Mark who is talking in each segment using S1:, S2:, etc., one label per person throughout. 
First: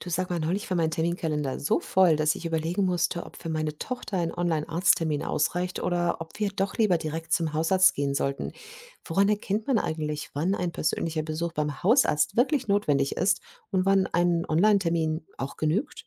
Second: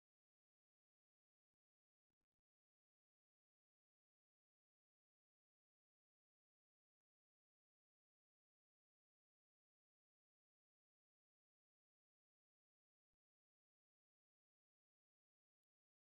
S1: Du, sag mal, neulich war mein Terminkalender so voll, dass ich überlegen musste, ob für meine Tochter ein Online-Arzttermin ausreicht oder ob wir doch lieber direkt zum Hausarzt gehen sollten. Woran erkennt man eigentlich, wann ein persönlicher Besuch beim Hausarzt wirklich notwendig ist und wann ein Online-Termin auch genügt?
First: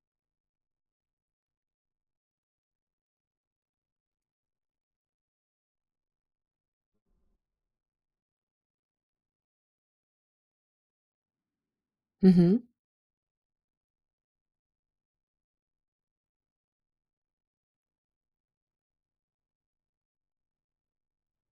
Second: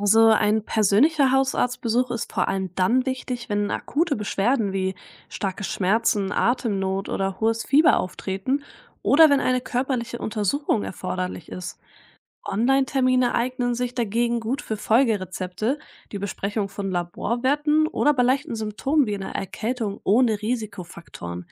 S2: Also ein persönlicher Hausarztbesuch ist vor allem dann wichtig, wenn akute Beschwerden wie starke Schmerzen, Atemnot oder hohes Fieber auftreten oder wenn eine körperliche Untersuchung erforderlich ist.
S1: Mhm,
S2: Online-Termine eignen sich dagegen gut für Folgerezepte, die Besprechung von Laborwerten oder bei leichten Symptomen wie einer Erkältung ohne Risikofaktoren.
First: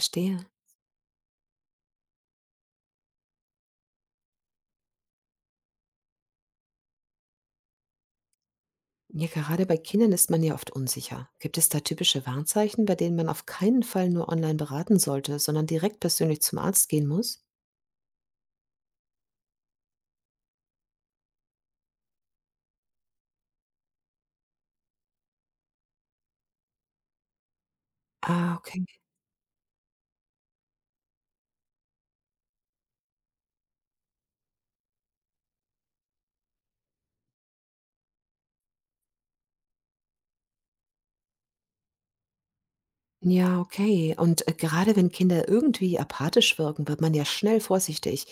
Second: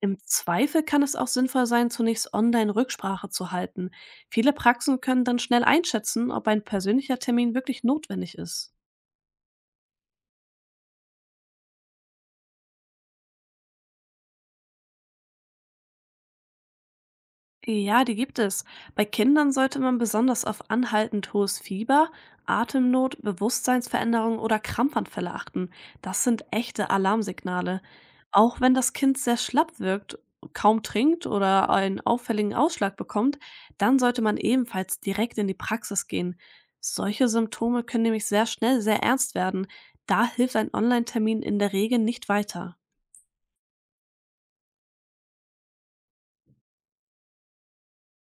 S2: Im Zweifel kann es auch sinnvoll sein, zunächst online Rücksprache zu halten. Viele Praxen können dann schnell einschätzen, ob ein persönlicher Termin wirklich notwendig ist.
S1: Ja, gerade bei Kindern ist man ja oft unsicher. Gibt es da typische Warnzeichen, bei denen man auf keinen Fall nur online beraten sollte, sondern direkt persönlich zum Arzt gehen muss?
S2: Ja, die gibt es. Bei Kindern sollte man besonders auf anhaltend hohes Fieber, Atemnot, Bewusstseinsveränderungen oder Krampfanfälle achten. Das sind echte Alarmsignale.
S1: Ah,
S2: Auch wenn
S1: okay.
S2: das Kind sehr schlapp wirkt, kaum trinkt oder einen auffälligen Ausschlag bekommt, dann sollte man ebenfalls direkt in die Praxis gehen. Solche Symptome können nämlich sehr schnell sehr ernst werden. Da hilft ein Online-Termin in der Regel nicht weiter.
S1: Ja, okay. Und, gerade wenn Kinder irgendwie apathisch wirken, wird man ja schnell vorsichtig.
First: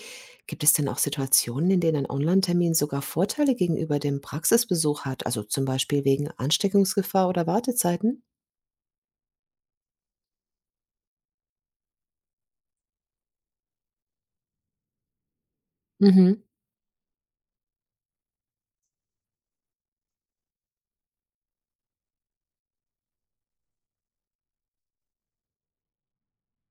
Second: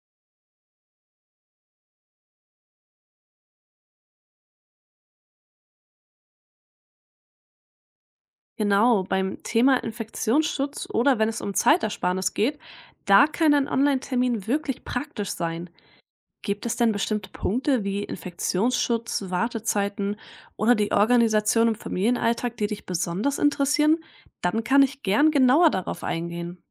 S1: Gibt es denn auch Situationen, in denen ein Online-Termin sogar Vorteile gegenüber dem Praxisbesuch hat, also zum Beispiel wegen Ansteckungsgefahr oder Wartezeiten?
S2: Genau, beim Thema Infektionsschutz oder wenn es um Zeitersparnis geht, da kann ein Online-Termin wirklich praktisch sein.
S1: Mhm.
S2: Gibt es denn bestimmte Punkte wie Infektionsschutz, Wartezeiten oder die Organisation im Familienalltag, die dich besonders interessieren? Dann kann ich gern genauer darauf eingehen.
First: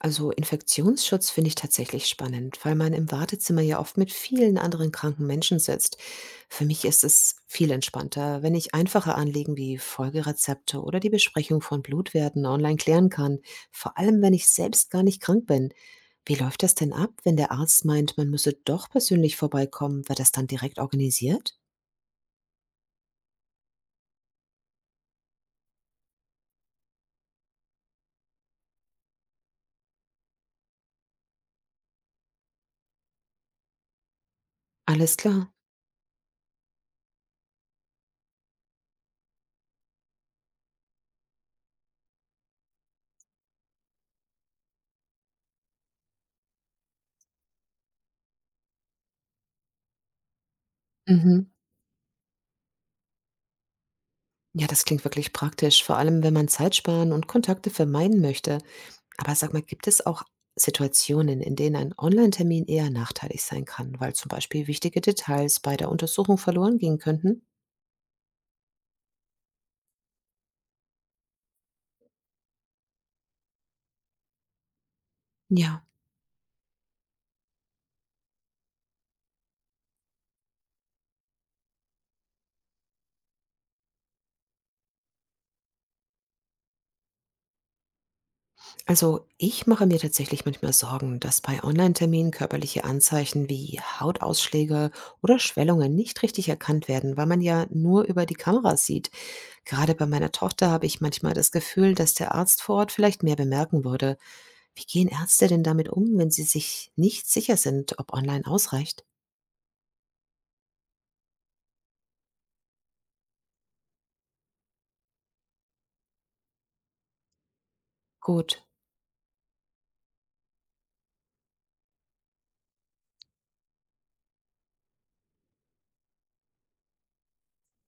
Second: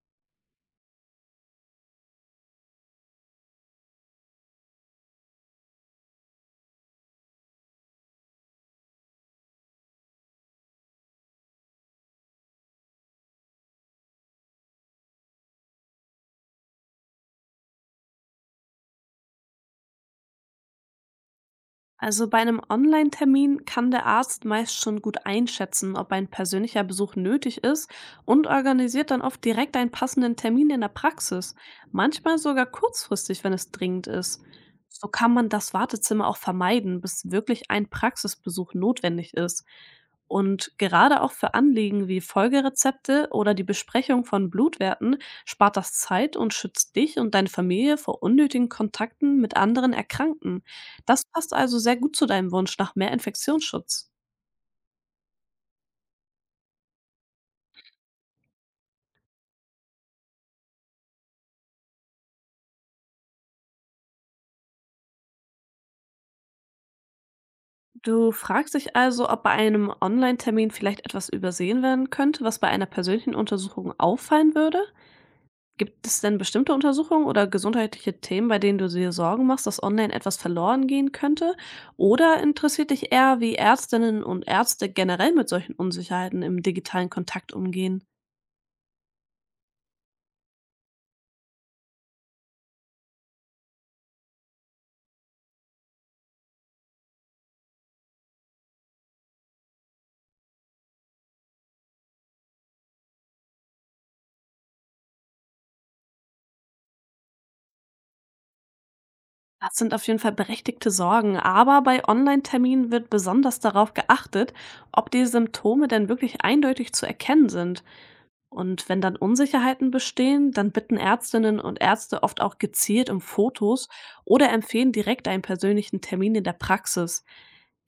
S1: Also Infektionsschutz finde ich tatsächlich spannend, weil man im Wartezimmer ja oft mit vielen anderen kranken Menschen sitzt. Für mich ist es viel entspannter, wenn ich einfache Anliegen wie Folgerezepte oder die Besprechung von Blutwerten online klären kann, vor allem wenn ich selbst gar nicht krank bin. Wie läuft das denn ab, wenn der Arzt meint, man müsse doch persönlich vorbeikommen? Wird das dann direkt organisiert?
S2: Also bei einem Online-Termin kann der Arzt meist schon gut einschätzen, ob ein persönlicher Besuch nötig ist und organisiert dann oft direkt einen passenden Termin in der Praxis, manchmal sogar kurzfristig, wenn es dringend ist. So
S1: Alles
S2: kann man
S1: klar.
S2: das Wartezimmer auch vermeiden, bis wirklich ein Praxisbesuch notwendig ist. Und gerade auch für Anliegen wie Folgerezepte oder die Besprechung von Blutwerten spart das Zeit und schützt dich und deine Familie vor unnötigen Kontakten mit anderen Erkrankten. Das
S1: Mhm.
S2: passt also sehr gut zu deinem Wunsch nach mehr Infektionsschutz.
S1: Ja, das klingt wirklich praktisch, vor allem wenn man Zeit sparen und Kontakte vermeiden möchte. Aber sag mal, gibt es auch Situationen, in denen ein Online-Termin eher nachteilig sein kann, weil zum Beispiel wichtige Details bei der Untersuchung verloren gehen könnten?
S2: Du fragst dich also, ob bei einem Online-Termin vielleicht etwas übersehen werden könnte, was bei einer persönlichen Untersuchung auffallen würde?
S1: Ja,
S2: Gibt es denn bestimmte Untersuchungen oder gesundheitliche Themen, bei denen du dir Sorgen machst, dass online etwas verloren gehen könnte? Oder interessiert dich eher, wie Ärztinnen und Ärzte generell mit solchen Unsicherheiten im digitalen Kontakt umgehen?
S1: also ich mache mir tatsächlich manchmal Sorgen, dass bei Online-Terminen körperliche Anzeichen wie Hautausschläge oder Schwellungen nicht richtig erkannt werden, weil man ja nur über die Kamera sieht. Gerade bei meiner Tochter habe ich manchmal das Gefühl, dass der Arzt vor Ort vielleicht mehr bemerken würde. Wie gehen Ärzte denn damit um, wenn sie sich nicht sicher sind, ob online ausreicht?
S2: Das sind auf jeden Fall berechtigte Sorgen, aber bei Online-Terminen wird besonders darauf geachtet, ob die Symptome denn wirklich eindeutig zu erkennen sind.
S1: Gut.
S2: Und wenn dann Unsicherheiten bestehen, dann bitten Ärztinnen und Ärzte oft auch gezielt um Fotos oder empfehlen direkt einen persönlichen Termin in der Praxis.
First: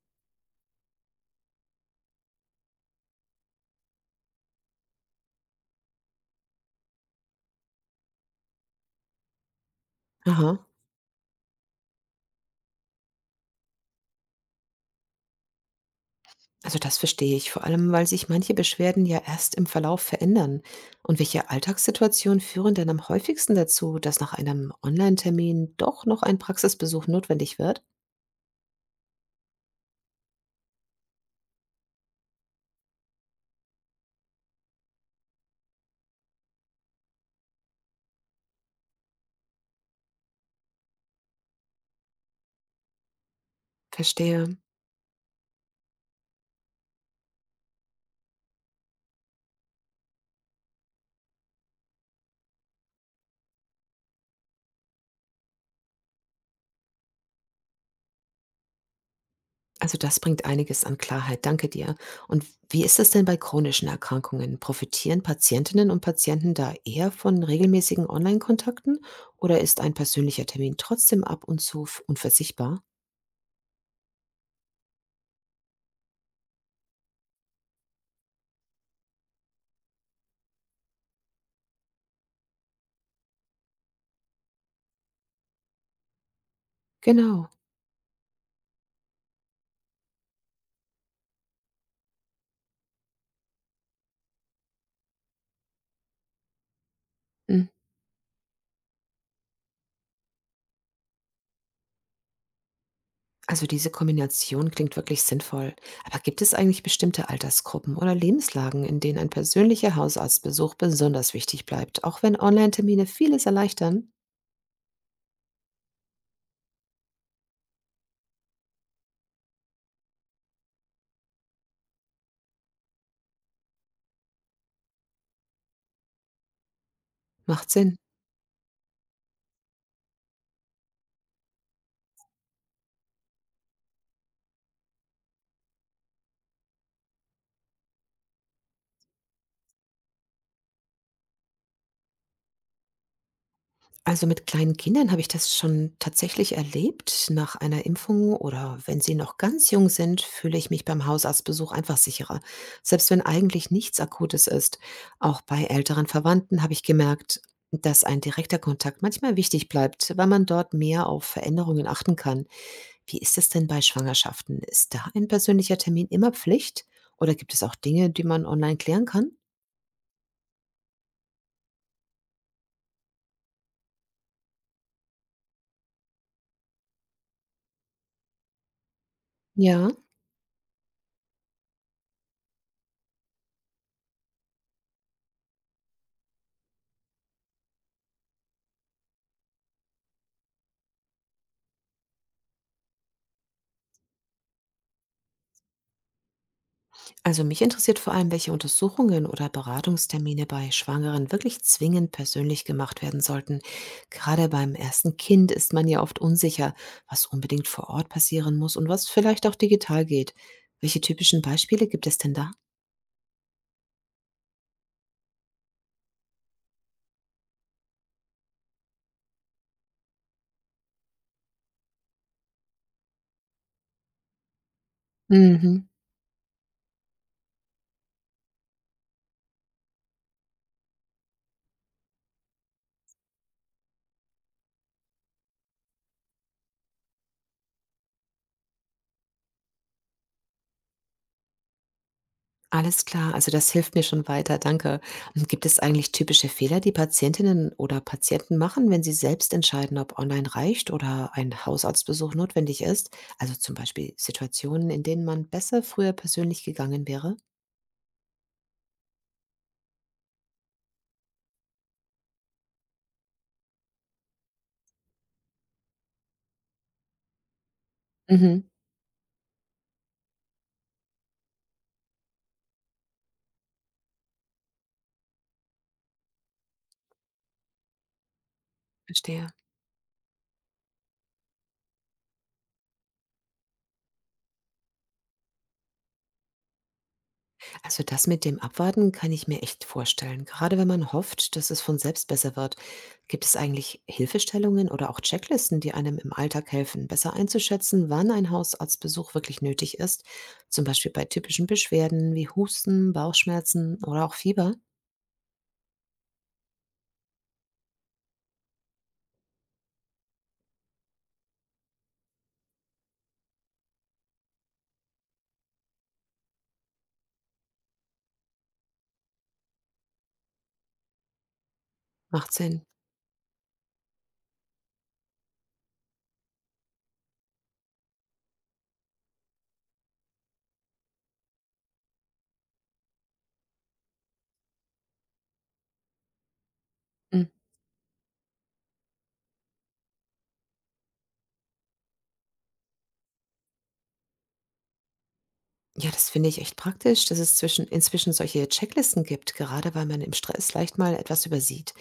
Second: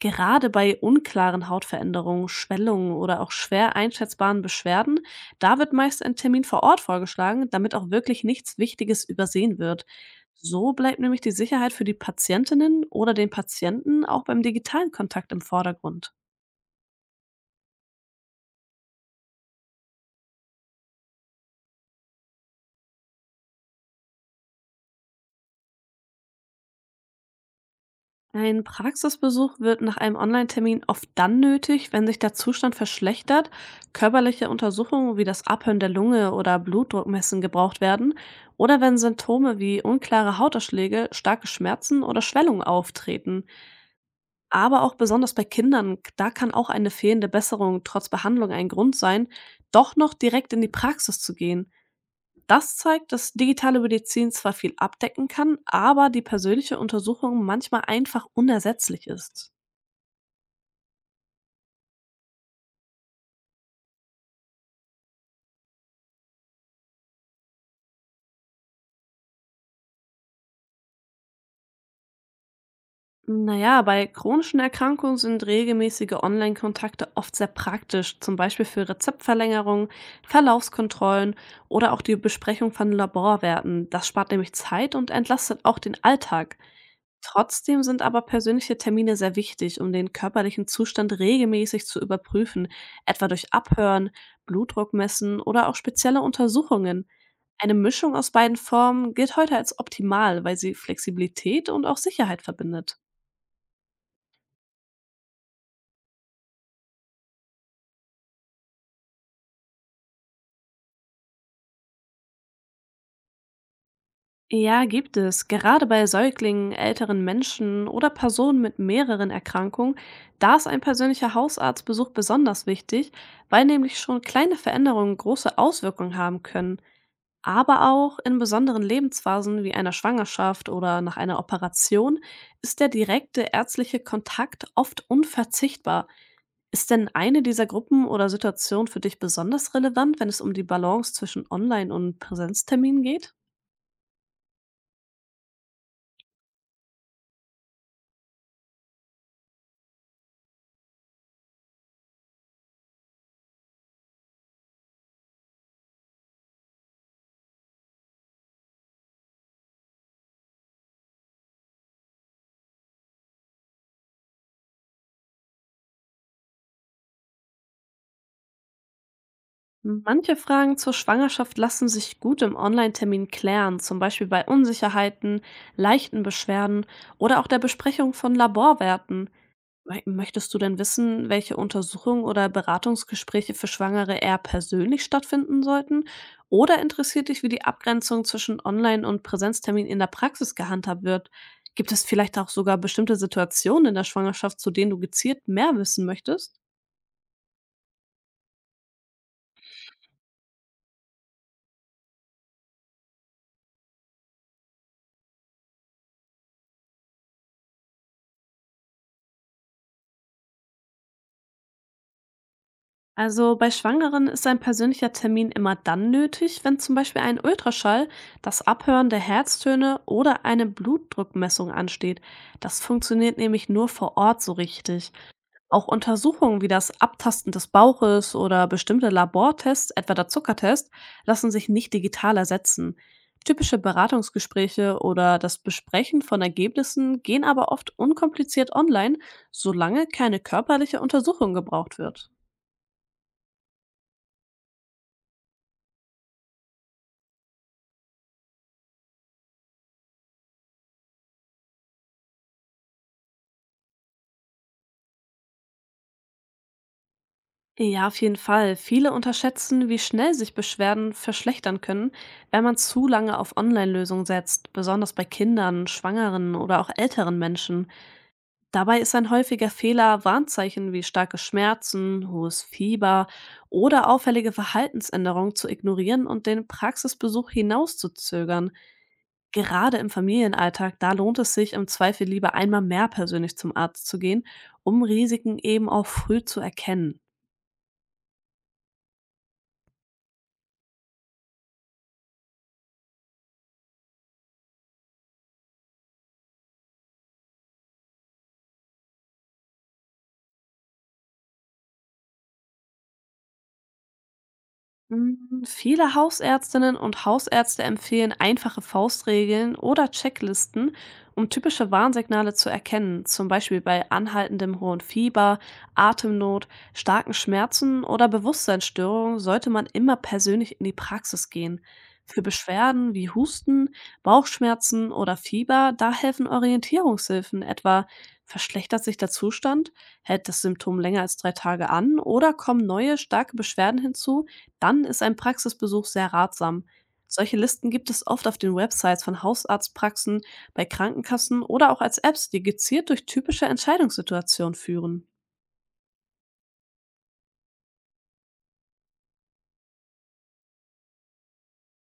S2: Gerade bei unklaren Hautveränderungen, Schwellungen oder auch schwer einschätzbaren Beschwerden, da wird meist ein Termin vor Ort vorgeschlagen, damit auch wirklich nichts Wichtiges übersehen wird.
S1: Aha.
S2: So bleibt nämlich die Sicherheit für die Patientinnen oder den Patienten auch beim digitalen Kontakt im Vordergrund.
S1: Also das verstehe ich, vor allem weil sich manche Beschwerden ja erst im Verlauf verändern. Und welche Alltagssituationen führen denn am häufigsten dazu, dass nach einem Online-Termin doch noch ein Praxisbesuch notwendig wird?
S2: Ein Praxisbesuch wird nach einem Online-Termin oft dann nötig, wenn sich der Zustand verschlechtert, körperliche Untersuchungen wie das Abhören der Lunge oder Blutdruckmessen gebraucht werden oder wenn Symptome wie unklare Hauterschläge, starke Schmerzen oder Schwellungen auftreten.
S1: Verstehe.
S2: Aber auch besonders bei Kindern, da kann auch eine fehlende Besserung trotz Behandlung ein Grund sein, doch noch direkt in die Praxis zu gehen. Das zeigt, dass digitale Medizin zwar viel abdecken kann, aber die persönliche Untersuchung manchmal einfach unersetzlich ist.
S1: Also das bringt einiges an Klarheit, danke dir. Und wie ist es denn bei chronischen Erkrankungen? Profitieren Patientinnen und Patienten da eher von regelmäßigen Online-Kontakten oder ist ein persönlicher Termin trotzdem ab und zu unverzichtbar?
S2: Na ja, bei chronischen Erkrankungen sind regelmäßige Online-Kontakte oft sehr praktisch, zum Beispiel für Rezeptverlängerungen, Verlaufskontrollen oder auch die Besprechung von Laborwerten. Das spart nämlich Zeit und entlastet auch den Alltag.
S1: Genau.
S2: Trotzdem sind aber persönliche Termine sehr wichtig, um den körperlichen Zustand regelmäßig zu überprüfen, etwa durch Abhören, Blutdruck messen oder auch spezielle Untersuchungen. Eine Mischung aus beiden Formen gilt heute als optimal, weil sie Flexibilität und auch Sicherheit verbindet.
S1: Also diese Kombination klingt wirklich sinnvoll. Aber gibt es eigentlich bestimmte Altersgruppen oder Lebenslagen, in denen ein persönlicher Hausarztbesuch besonders wichtig bleibt, auch wenn Online-Termine vieles erleichtern?
S2: Ja, gibt es. Gerade bei Säuglingen, älteren Menschen oder Personen mit mehreren Erkrankungen, da ist ein persönlicher Hausarztbesuch besonders wichtig, weil nämlich schon kleine Veränderungen große Auswirkungen haben können.
S1: Macht
S2: Aber
S1: Sinn.
S2: auch in besonderen Lebensphasen wie einer Schwangerschaft oder nach einer Operation ist der direkte ärztliche Kontakt oft unverzichtbar. Ist denn eine dieser Gruppen oder Situationen für dich besonders relevant, wenn es um die Balance zwischen Online- und Präsenzterminen geht?
S1: Also, mit kleinen Kindern habe ich das schon tatsächlich erlebt. Nach einer Impfung oder wenn sie noch ganz jung sind, fühle ich mich beim Hausarztbesuch einfach sicherer, selbst wenn eigentlich nichts Akutes ist. Auch bei älteren Verwandten habe ich gemerkt, dass ein direkter Kontakt manchmal wichtig bleibt, weil man dort mehr auf Veränderungen achten kann. Wie ist es denn bei Schwangerschaften? Ist da ein persönlicher Termin immer Pflicht oder gibt es auch Dinge, die man online klären kann?
S2: Manche Fragen zur Schwangerschaft lassen sich gut im Online-Termin klären, zum Beispiel bei Unsicherheiten, leichten Beschwerden oder auch der Besprechung von Laborwerten.
S1: Ja.
S2: Möchtest du denn wissen, welche Untersuchungen oder Beratungsgespräche für Schwangere eher persönlich stattfinden sollten? Oder interessiert dich, wie die Abgrenzung zwischen Online- und Präsenztermin in der Praxis gehandhabt wird? Gibt es vielleicht auch sogar bestimmte Situationen in der Schwangerschaft, zu denen du gezielt mehr wissen möchtest?
S1: Also mich interessiert vor allem, welche Untersuchungen oder Beratungstermine bei Schwangeren wirklich zwingend persönlich gemacht werden sollten. Gerade beim ersten Kind ist man ja oft unsicher, was unbedingt vor Ort passieren muss und was vielleicht auch digital geht. Welche typischen Beispiele gibt es denn da?
S2: Also bei Schwangeren ist ein persönlicher Termin immer dann nötig, wenn zum Beispiel ein Ultraschall, das Abhören der Herztöne oder eine Blutdruckmessung ansteht. Das funktioniert nämlich nur vor Ort so richtig. Auch
S1: Mhm.
S2: Untersuchungen wie das Abtasten des Bauches oder bestimmte Labortests, etwa der Zuckertest, lassen sich nicht digital ersetzen. Typische Beratungsgespräche oder das Besprechen von Ergebnissen gehen aber oft unkompliziert online, solange keine körperliche Untersuchung gebraucht wird.
S1: Alles klar, also das hilft mir schon weiter, danke. Und gibt es eigentlich typische Fehler, die Patientinnen oder Patienten machen, wenn sie selbst entscheiden, ob online reicht oder ein Hausarztbesuch notwendig ist? Also zum Beispiel Situationen, in denen man besser früher persönlich gegangen wäre?
S2: Ja, auf jeden Fall. Viele unterschätzen, wie schnell sich Beschwerden verschlechtern können, wenn man zu lange auf Online-Lösungen setzt, besonders bei Kindern, Schwangeren oder auch älteren Menschen.
S1: Mhm.
S2: Dabei ist ein häufiger Fehler Warnzeichen wie starke Schmerzen, hohes Fieber oder auffällige Verhaltensänderungen zu ignorieren und den Praxisbesuch hinauszuzögern.
S1: Verstehe.
S2: Gerade im Familienalltag, da lohnt es sich im Zweifel lieber einmal mehr persönlich zum Arzt zu gehen, um Risiken eben auch früh zu erkennen.
S1: Also das mit dem Abwarten kann ich mir echt vorstellen. Gerade wenn man hofft, dass es von selbst besser wird. Gibt es eigentlich Hilfestellungen oder auch Checklisten, die einem im Alltag helfen, besser einzuschätzen, wann ein Hausarztbesuch wirklich nötig ist? Zum Beispiel bei typischen Beschwerden wie Husten, Bauchschmerzen oder auch Fieber?
S2: Viele Hausärztinnen und Hausärzte empfehlen einfache Faustregeln oder Checklisten, um typische Warnsignale zu erkennen, zum Beispiel bei anhaltendem hohen Fieber, Atemnot, starken Schmerzen oder Bewusstseinsstörungen sollte man immer persönlich in die Praxis gehen. Für
S1: Macht Sinn.
S2: Beschwerden wie Husten, Bauchschmerzen oder Fieber, da helfen Orientierungshilfen, etwa verschlechtert sich der Zustand, hält das Symptom länger als 3 Tage an oder kommen neue starke Beschwerden hinzu, dann ist ein Praxisbesuch sehr ratsam.
S1: Mm.
S2: Solche Listen gibt es oft auf den Websites von Hausarztpraxen, bei Krankenkassen oder auch als Apps, die gezielt durch typische Entscheidungssituationen führen.
S1: Ja, das finde ich echt praktisch, dass es inzwischen solche Checklisten gibt, gerade weil man im Stress leicht mal etwas übersieht.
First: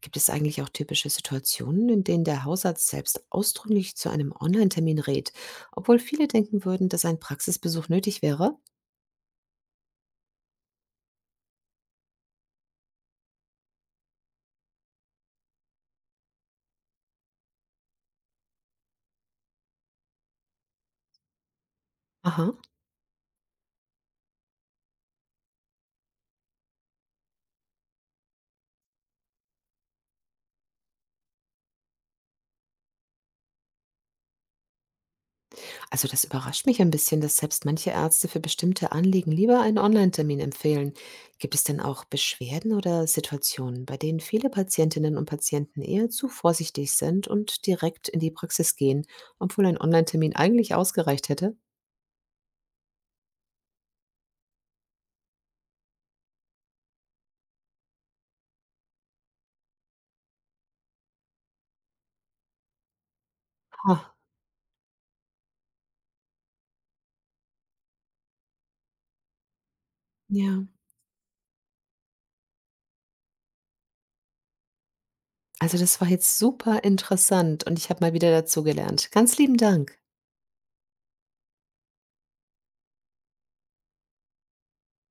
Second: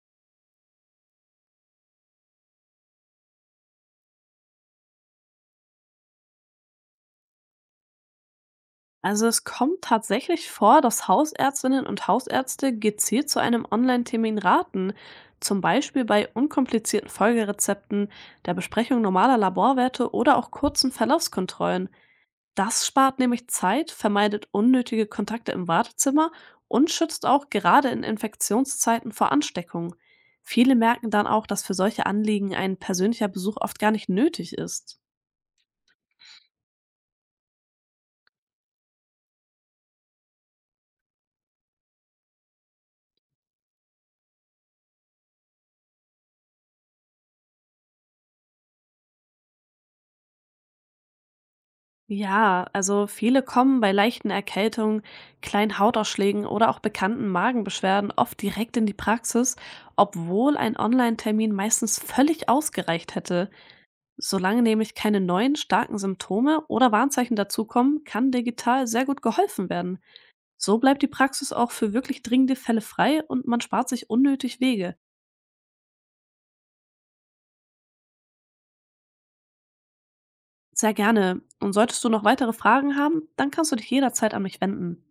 S1: Gibt es eigentlich auch typische Situationen, in denen der Hausarzt selbst ausdrücklich zu einem Online-Termin rät, obwohl viele denken würden, dass ein Praxisbesuch nötig wäre?
S2: Also es kommt tatsächlich vor, dass Hausärztinnen und Hausärzte gezielt zu einem Online-Termin raten, zum Beispiel bei unkomplizierten Folgerezepten, der Besprechung normaler Laborwerte oder auch kurzen Verlaufskontrollen.
S1: Aha.
S2: Das spart nämlich Zeit, vermeidet unnötige Kontakte im Wartezimmer und schützt auch gerade in Infektionszeiten vor Ansteckung. Viele merken dann auch, dass für solche Anliegen ein persönlicher Besuch oft gar nicht nötig ist.
S1: Also das überrascht mich ein bisschen, dass selbst manche Ärzte für bestimmte Anliegen lieber einen Online-Termin empfehlen. Gibt es denn auch Beschwerden oder Situationen, bei denen viele Patientinnen und Patienten eher zu vorsichtig sind und direkt in die Praxis gehen, obwohl ein Online-Termin eigentlich ausgereicht hätte?
S2: Ja, also viele kommen bei leichten Erkältungen, kleinen Hautausschlägen oder auch bekannten Magenbeschwerden oft direkt in die Praxis, obwohl ein Online-Termin meistens völlig ausgereicht hätte.
S1: Ha.
S2: Solange nämlich keine neuen starken Symptome oder Warnzeichen dazukommen, kann digital sehr gut geholfen werden.
S1: Ja.
S2: So bleibt die Praxis auch für wirklich dringende Fälle frei und man spart sich unnötig Wege.
S1: Also, das war jetzt super interessant und ich habe mal wieder dazugelernt. Ganz lieben Dank.
S2: Sehr gerne. Und solltest du noch weitere Fragen haben, dann kannst du dich jederzeit an mich wenden.